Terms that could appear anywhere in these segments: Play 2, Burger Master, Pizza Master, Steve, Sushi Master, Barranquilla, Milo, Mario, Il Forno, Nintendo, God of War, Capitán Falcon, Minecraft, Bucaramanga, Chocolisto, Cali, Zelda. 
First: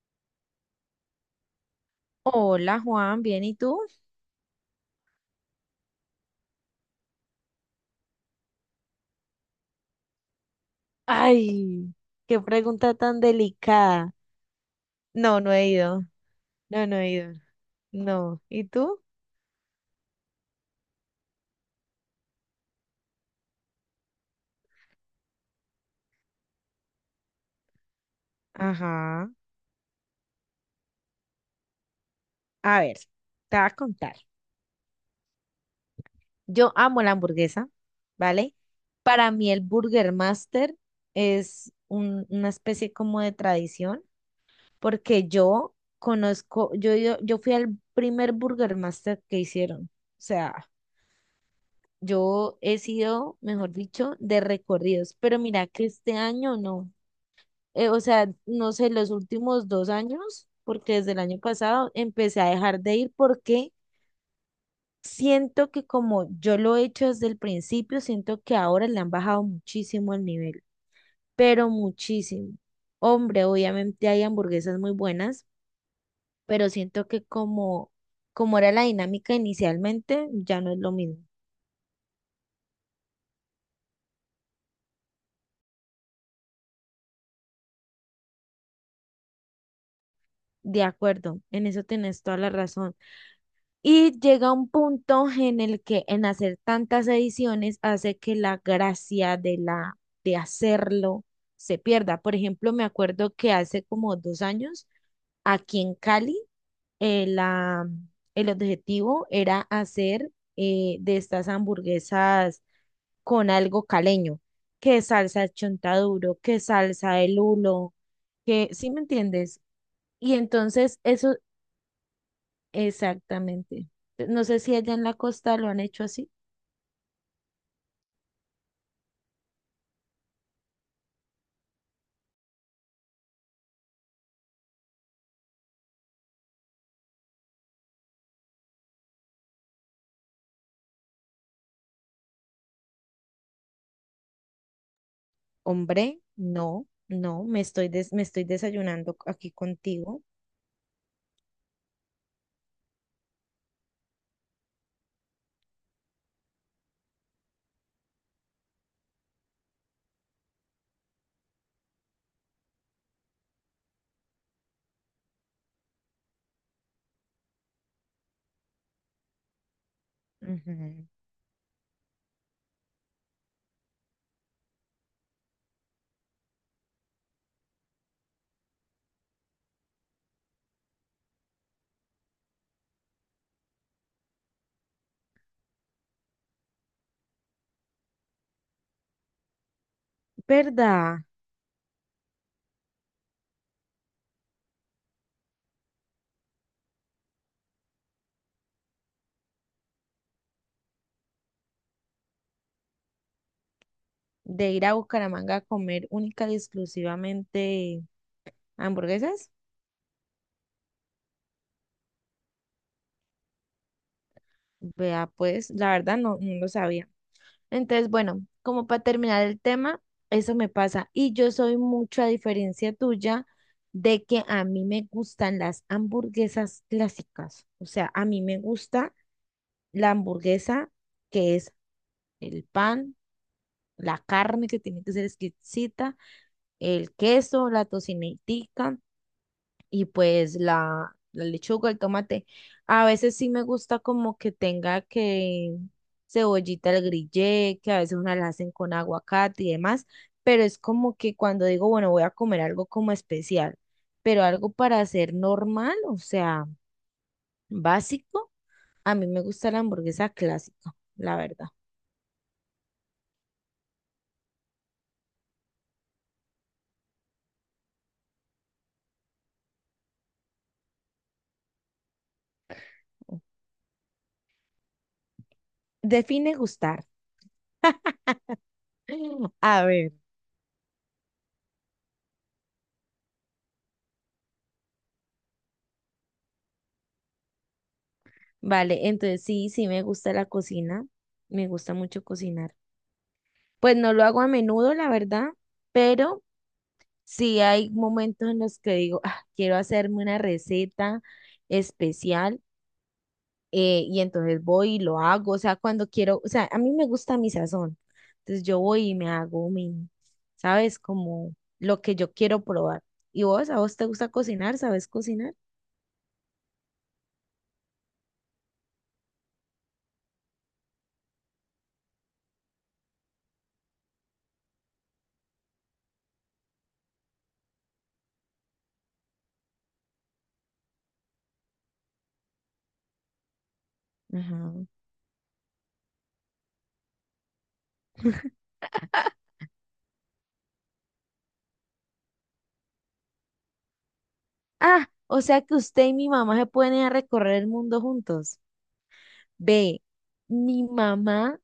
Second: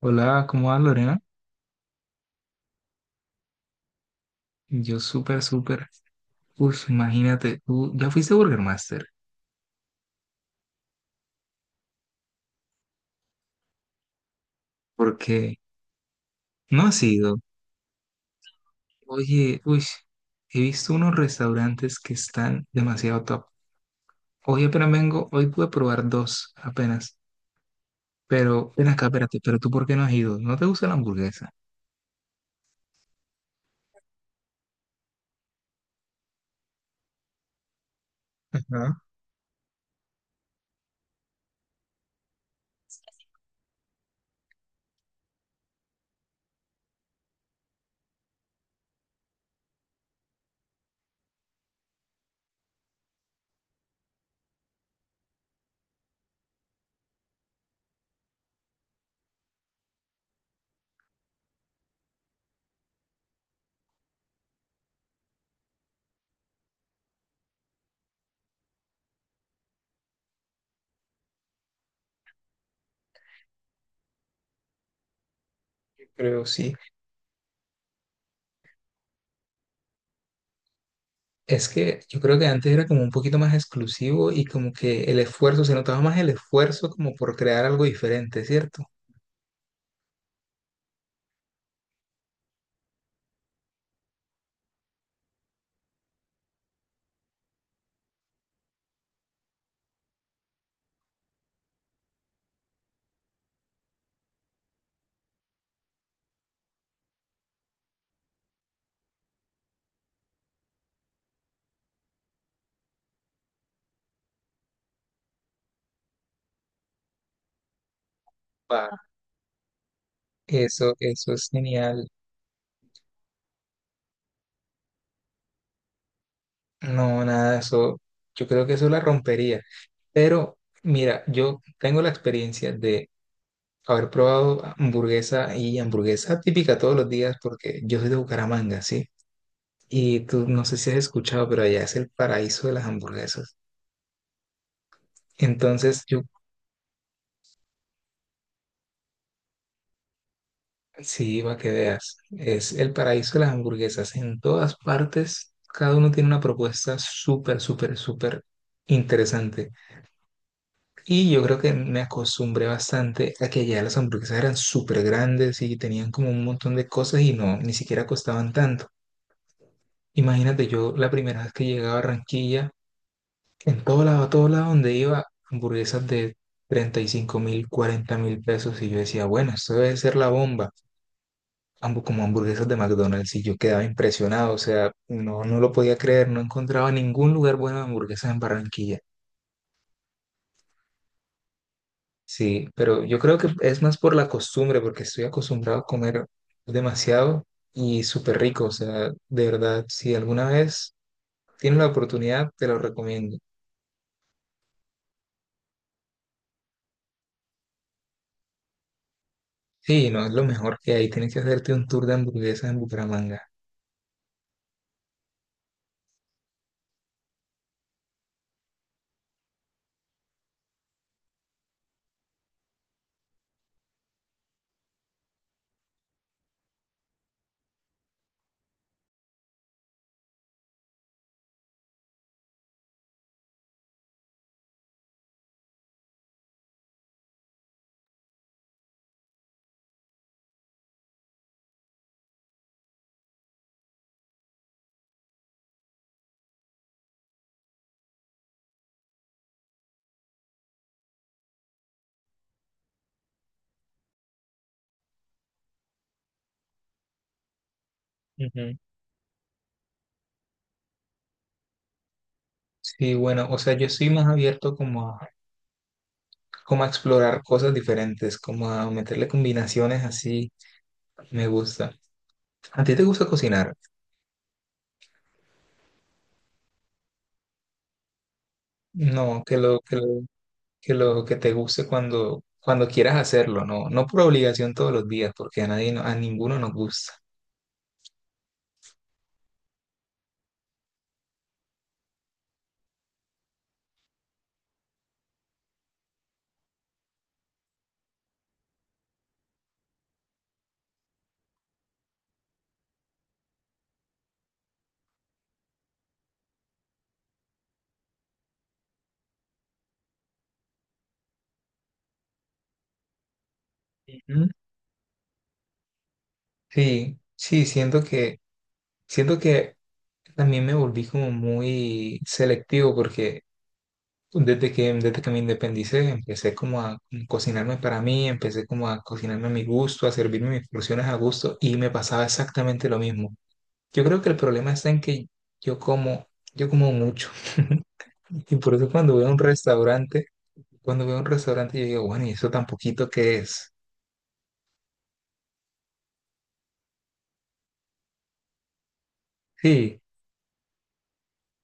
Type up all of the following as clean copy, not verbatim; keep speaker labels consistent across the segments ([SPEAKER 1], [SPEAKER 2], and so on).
[SPEAKER 1] Hola, ¿cómo vas, Lorena?
[SPEAKER 2] Hola Juan, ¿bien y tú?
[SPEAKER 1] Yo súper, súper. Uf, imagínate, tú ya fuiste a Burger Master,
[SPEAKER 2] Ay, qué pregunta tan delicada. No, no
[SPEAKER 1] porque
[SPEAKER 2] he ido.
[SPEAKER 1] no
[SPEAKER 2] No, no
[SPEAKER 1] has
[SPEAKER 2] he ido.
[SPEAKER 1] ido.
[SPEAKER 2] No. ¿Y tú?
[SPEAKER 1] Oye, uy, he visto unos restaurantes que están demasiado top. Hoy apenas vengo, hoy pude probar dos apenas. Pero, ven acá,
[SPEAKER 2] Ajá.
[SPEAKER 1] espérate, pero tú ¿por qué no has ido? ¿No te gusta la hamburguesa?
[SPEAKER 2] A ver, te voy a contar. Yo amo la hamburguesa, ¿vale?
[SPEAKER 1] Ajá,
[SPEAKER 2] Para mí el Burger Master es una especie como de tradición, porque yo conozco, yo fui al primer Burger Master que hicieron. O sea, yo he sido, mejor dicho, de recorridos, pero mira que este año no. O sea, no sé, los últimos dos años, porque desde el año pasado empecé a dejar de ir porque siento que como yo lo he hecho desde el principio, siento que ahora le han bajado muchísimo el nivel, pero muchísimo. Hombre, obviamente hay hamburguesas muy buenas,
[SPEAKER 1] yo creo
[SPEAKER 2] pero
[SPEAKER 1] sí.
[SPEAKER 2] siento que como era la dinámica inicialmente, ya no es lo mismo.
[SPEAKER 1] Es que yo creo que antes era como un poquito más exclusivo y como que el esfuerzo, se notaba más el esfuerzo como por crear algo diferente, ¿cierto?
[SPEAKER 2] De acuerdo, en eso tenés toda la razón. Y llega un punto en el que en hacer tantas ediciones hace que la gracia de la de hacerlo se pierda. Por ejemplo, me acuerdo que hace como dos años aquí en Cali eh, la- el objetivo era hacer de estas hamburguesas con algo caleño, que salsa chontaduro, que salsa el hulo, que, ¿sí
[SPEAKER 1] Va.
[SPEAKER 2] me entiendes? Y
[SPEAKER 1] Eso,
[SPEAKER 2] entonces
[SPEAKER 1] eso
[SPEAKER 2] eso
[SPEAKER 1] es genial.
[SPEAKER 2] exactamente. No sé si allá en la costa lo han hecho así.
[SPEAKER 1] No, nada, eso, yo creo que eso la rompería. Pero mira, yo tengo la experiencia de haber probado hamburguesa y hamburguesa típica todos los días porque yo soy de Bucaramanga, ¿sí? Y tú, no sé si has escuchado, pero allá es el paraíso de las hamburguesas. Entonces,
[SPEAKER 2] Hombre,
[SPEAKER 1] yo
[SPEAKER 2] no, no, me estoy desayunando aquí contigo.
[SPEAKER 1] sí, iba que veas, es el paraíso de las hamburguesas. En todas partes, cada uno tiene una propuesta súper, súper, súper interesante. Y yo creo que me acostumbré bastante a que allá las hamburguesas eran súper grandes y tenían como un montón de cosas y no, ni siquiera costaban tanto. Imagínate, yo
[SPEAKER 2] Ujú.
[SPEAKER 1] la primera vez que llegué a Barranquilla, en todo lado, a todo lado donde iba, hamburguesas de 35.000, 40.000 pesos. Y yo decía, bueno, esto debe ser la bomba. Ambos como hamburguesas de McDonald's. Y yo quedaba impresionado. O sea, no, no lo podía creer. No encontraba ningún lugar bueno de hamburguesas en Barranquilla.
[SPEAKER 2] ¿Verdad?
[SPEAKER 1] Sí, pero yo creo que es más por la costumbre, porque estoy acostumbrado a comer demasiado y súper rico. O sea, de verdad, si alguna vez tienes la oportunidad, te lo recomiendo.
[SPEAKER 2] De ir a Bucaramanga a comer única y exclusivamente hamburguesas.
[SPEAKER 1] Sí, no es lo mejor que hay. Tienes que hacerte un tour de hamburguesas en Bucaramanga.
[SPEAKER 2] Vea, pues, la verdad no, no lo sabía. Entonces, bueno, como para terminar el tema, eso me pasa. Y yo soy mucho, a diferencia tuya, de que a mí me gustan las hamburguesas clásicas. O sea, a mí me gusta la hamburguesa que es el pan, la carne que tiene que ser exquisita, el queso, la tocinetica y pues la lechuga, el tomate. A veces sí me gusta como que tenga que cebollita al grillé, que a veces una la hacen con aguacate y demás, pero es como que cuando digo, bueno, voy a comer algo como especial, pero algo para hacer normal, o sea, básico,
[SPEAKER 1] Ujú.
[SPEAKER 2] a mí me gusta la hamburguesa clásica, la verdad.
[SPEAKER 1] Sí, bueno, o sea, yo soy más abierto como a, como a explorar cosas diferentes, como a meterle combinaciones así, me gusta. ¿A ti te gusta cocinar?
[SPEAKER 2] Define gustar.
[SPEAKER 1] No, que lo
[SPEAKER 2] A
[SPEAKER 1] que lo
[SPEAKER 2] ver.
[SPEAKER 1] que, lo que te guste cuando quieras hacerlo, no, no por obligación todos los días, porque a nadie, a ninguno nos gusta.
[SPEAKER 2] Vale, entonces sí, sí me gusta la cocina, me gusta mucho cocinar. Pues no lo hago a menudo, la verdad, pero sí hay momentos en los que digo, "Ah, quiero hacerme una receta especial y entonces voy y lo hago, o sea, cuando quiero, o sea, a mí me gusta mi sazón, entonces yo voy y me hago mi, ¿sabes? Como lo que yo quiero probar. ¿Y vos, a vos te gusta
[SPEAKER 1] Ujú.
[SPEAKER 2] cocinar? ¿Sabes cocinar?
[SPEAKER 1] Sí, sí, siento que también me volví como muy selectivo porque desde que me independicé, empecé como a cocinarme para mí, empecé como a cocinarme a mi gusto, a servirme mis porciones a gusto y me pasaba exactamente lo mismo. Yo creo que el problema
[SPEAKER 2] Ajá.
[SPEAKER 1] está en que yo como, yo como mucho y por eso cuando veo un restaurante, cuando veo un restaurante yo digo, bueno, ¿y eso tan poquito que es?
[SPEAKER 2] Ah, o sea que usted y mi mamá se pueden ir a recorrer el mundo juntos. Ve,
[SPEAKER 1] Sí,
[SPEAKER 2] mi mamá,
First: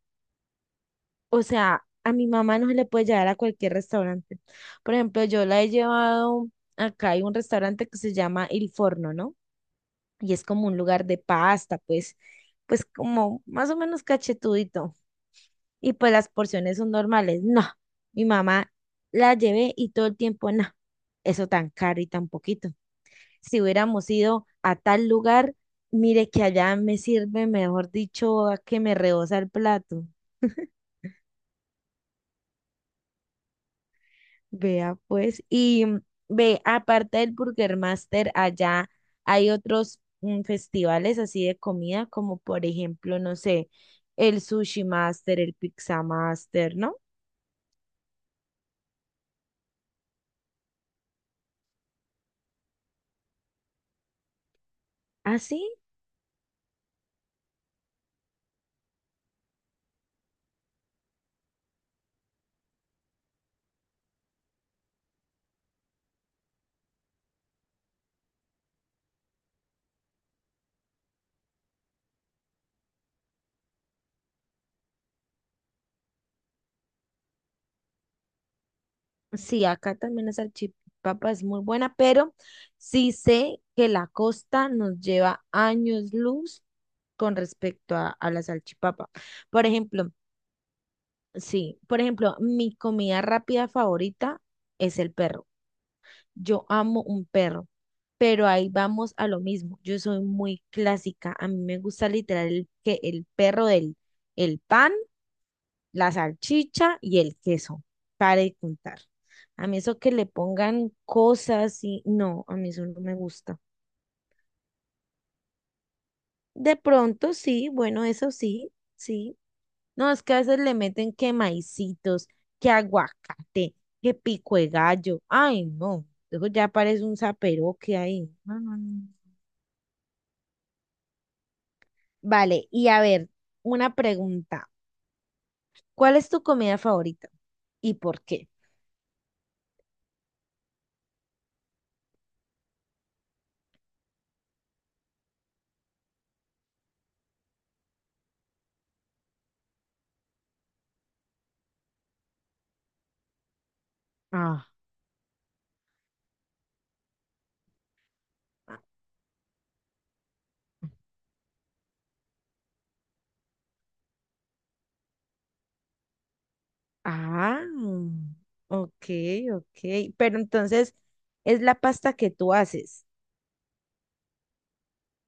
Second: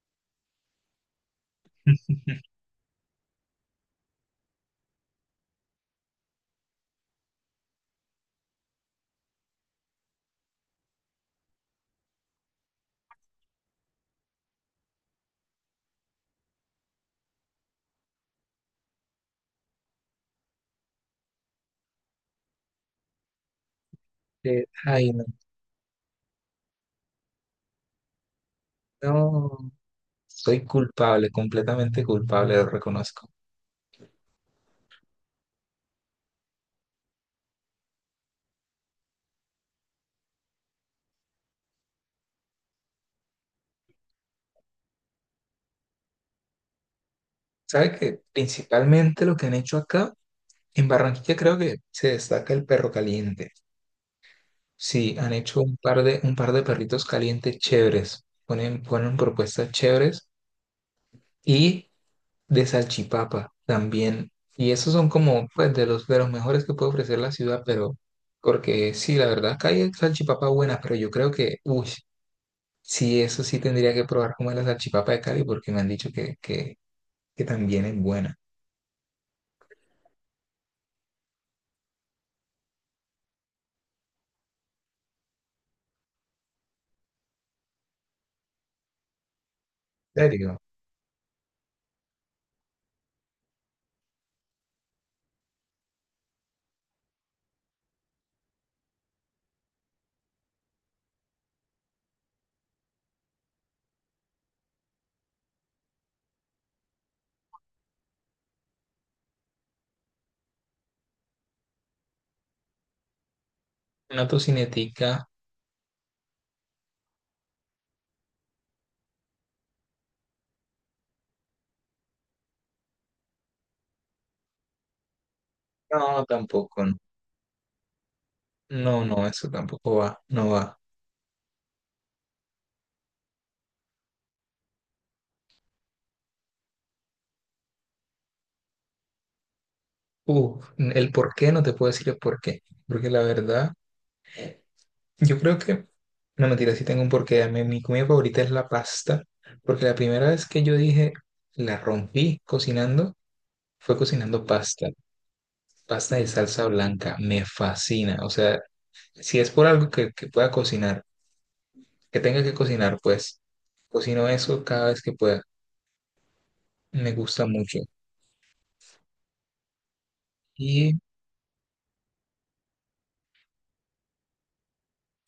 [SPEAKER 2] o sea, a mi mamá no se le puede llevar a cualquier restaurante. Por ejemplo, yo la he llevado, acá hay un restaurante que se llama Il Forno, ¿no? Y es como un lugar de pasta, pues, pues como más o menos cachetudito. Y pues las porciones son normales. No, mi mamá la llevé y todo el tiempo, no, eso tan caro y tan poquito. Si hubiéramos ido a tal
[SPEAKER 1] ay, no,
[SPEAKER 2] lugar, mire que allá me sirve, mejor dicho, a que me rebosa el
[SPEAKER 1] no,
[SPEAKER 2] plato.
[SPEAKER 1] soy culpable, completamente culpable, lo reconozco.
[SPEAKER 2] Vea pues, y ve, aparte del Burger Master, allá hay otros festivales así de comida, como por ejemplo, no sé, el Sushi Master, el Pizza Master, ¿no?
[SPEAKER 1] ¿Sabe que principalmente lo que han hecho acá? En Barranquilla creo que se destaca el perro caliente. Sí, han
[SPEAKER 2] Ah, sí.
[SPEAKER 1] hecho un par de perritos calientes chéveres. Ponen propuestas chéveres y de salchipapa también. Y esos son como pues, de los mejores que puede ofrecer la ciudad, pero porque sí, la verdad, acá hay salchipapa buenas, pero yo creo que, uy, sí, eso sí tendría que probar como es la salchipapa de Cali porque me han dicho que también es buena.
[SPEAKER 2] Sí, acá también la salchipapa es muy buena, pero sí sé que la costa nos lleva años luz con respecto a la salchipapa. Por ejemplo,
[SPEAKER 1] ¿En serio?
[SPEAKER 2] sí, por ejemplo, mi comida rápida favorita es el perro. Yo amo un perro. Pero ahí vamos a lo mismo. Yo soy muy clásica. A mí me gusta literal el, que el perro del el pan, la salchicha y el queso. Para de contar. A mí eso que le pongan cosas y no, a mí eso no me gusta.
[SPEAKER 1] Una tocinetica,
[SPEAKER 2] De pronto sí, bueno, eso sí, sí. No, es que a veces le meten que maicitos, que aguacate, que pico de gallo. Ay, no.
[SPEAKER 1] no,
[SPEAKER 2] Luego ya
[SPEAKER 1] tampoco. No.
[SPEAKER 2] parece un que ahí. No, no,
[SPEAKER 1] No,
[SPEAKER 2] no.
[SPEAKER 1] no, eso tampoco va, no va.
[SPEAKER 2] Vale, y a ver, una pregunta. ¿Cuál es tu comida favorita y por qué?
[SPEAKER 1] Uf, el por qué no te puedo decir el por qué, porque la verdad, yo creo que, no mentira, sí tengo un porqué. A mí, mi comida favorita es la pasta, porque la primera vez que yo dije, la rompí cocinando, fue cocinando
[SPEAKER 2] Ah,
[SPEAKER 1] pasta, pasta de salsa blanca, me fascina. O sea, si es por algo que pueda cocinar, que tenga que cocinar, pues cocino eso cada vez que pueda, me gusta
[SPEAKER 2] ah,
[SPEAKER 1] mucho.
[SPEAKER 2] ok, ok. Pero entonces
[SPEAKER 1] Y
[SPEAKER 2] es la pasta que tú haces.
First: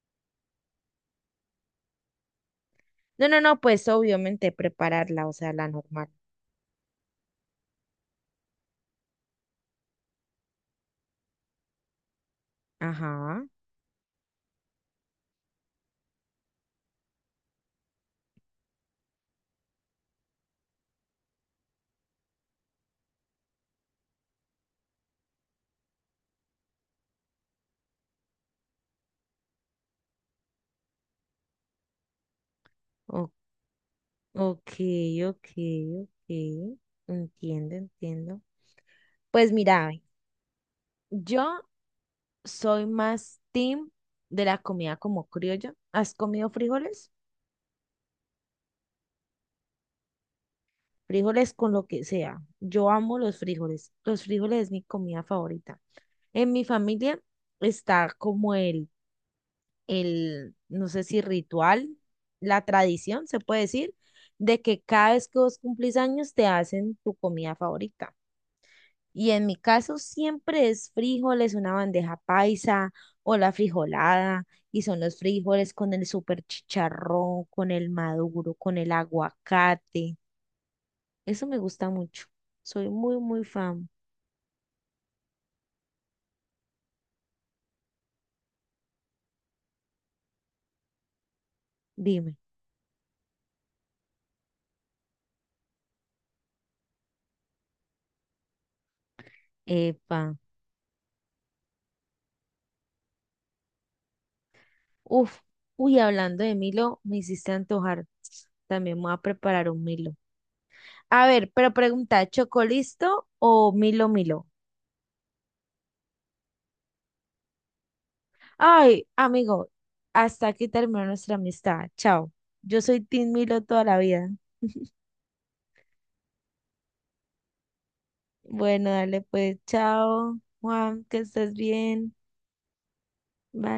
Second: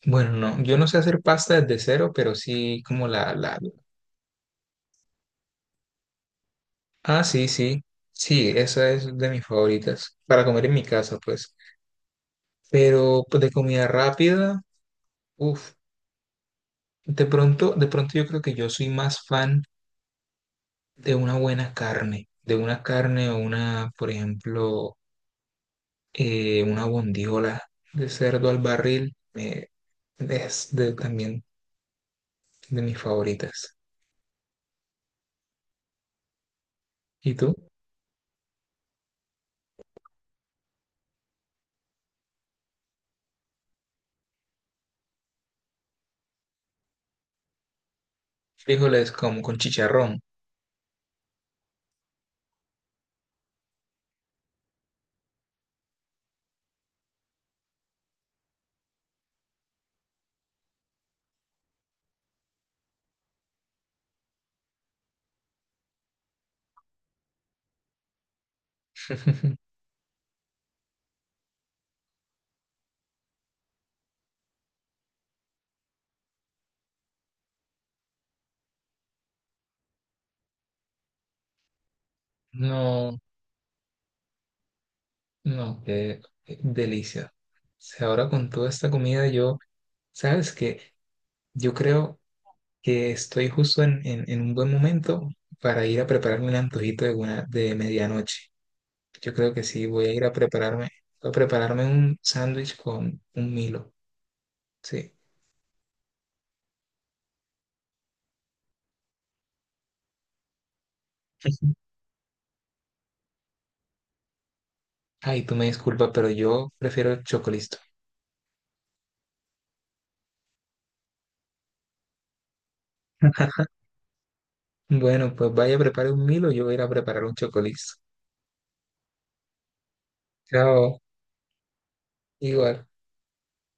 [SPEAKER 1] bueno, no, yo no sé hacer pasta desde cero, pero sí como
[SPEAKER 2] No,
[SPEAKER 1] la,
[SPEAKER 2] no,
[SPEAKER 1] la,
[SPEAKER 2] no, pues obviamente prepararla, o sea, la normal.
[SPEAKER 1] Ah, sí, sí, sí, esa es de mis favoritas, para comer en mi casa, pues. Pero pues,
[SPEAKER 2] Ajá.
[SPEAKER 1] de comida rápida, uff, de pronto yo creo que yo soy más fan de una buena carne, de una carne o una, por ejemplo, una bondiola de cerdo al barril, es también de mis
[SPEAKER 2] O-
[SPEAKER 1] favoritas.
[SPEAKER 2] ok, ok, ok.
[SPEAKER 1] ¿Y tú?
[SPEAKER 2] Entiendo, entiendo. Pues mira, yo soy más team de la comida como criolla. ¿Has comido frijoles?
[SPEAKER 1] Frijoles como con chicharrón.
[SPEAKER 2] Frijoles con lo que sea. Yo amo los frijoles. Los frijoles es mi comida favorita. En mi familia está como no sé si ritual, la tradición, se puede decir, de que cada vez que vos cumplís años te hacen tu comida favorita. Y en mi caso siempre es frijoles, una bandeja paisa o la frijolada, y son los frijoles con el super chicharrón, con el maduro, con el aguacate. Eso me gusta mucho. Soy
[SPEAKER 1] No,
[SPEAKER 2] muy, muy fan.
[SPEAKER 1] no, qué delicia. O sea, ahora con toda esta comida yo... Sabes que yo creo
[SPEAKER 2] Dime.
[SPEAKER 1] que estoy justo en un buen momento para ir a prepararme un antojito de medianoche. Yo creo que sí, voy a
[SPEAKER 2] Epa.
[SPEAKER 1] ir a prepararme, un sándwich con un Milo. Sí.
[SPEAKER 2] Uf. Uy, hablando de Milo, me hiciste antojar. También me voy a preparar un Milo. A ver, pero
[SPEAKER 1] Ujú.
[SPEAKER 2] pregunta, ¿chocolisto o Milo Milo?
[SPEAKER 1] Ay, tú me disculpas, pero yo prefiero el chocolisto.
[SPEAKER 2] Ay, amigo, hasta aquí terminó nuestra amistad. Chao. Yo soy Team Milo toda la vida.
[SPEAKER 1] Bueno, pues vaya a preparar un Milo, yo voy a ir a preparar un chocolisto.
[SPEAKER 2] Bueno, dale pues, chao,
[SPEAKER 1] Chao,
[SPEAKER 2] Juan, que estés bien.
[SPEAKER 1] igual.
[SPEAKER 2] Bye.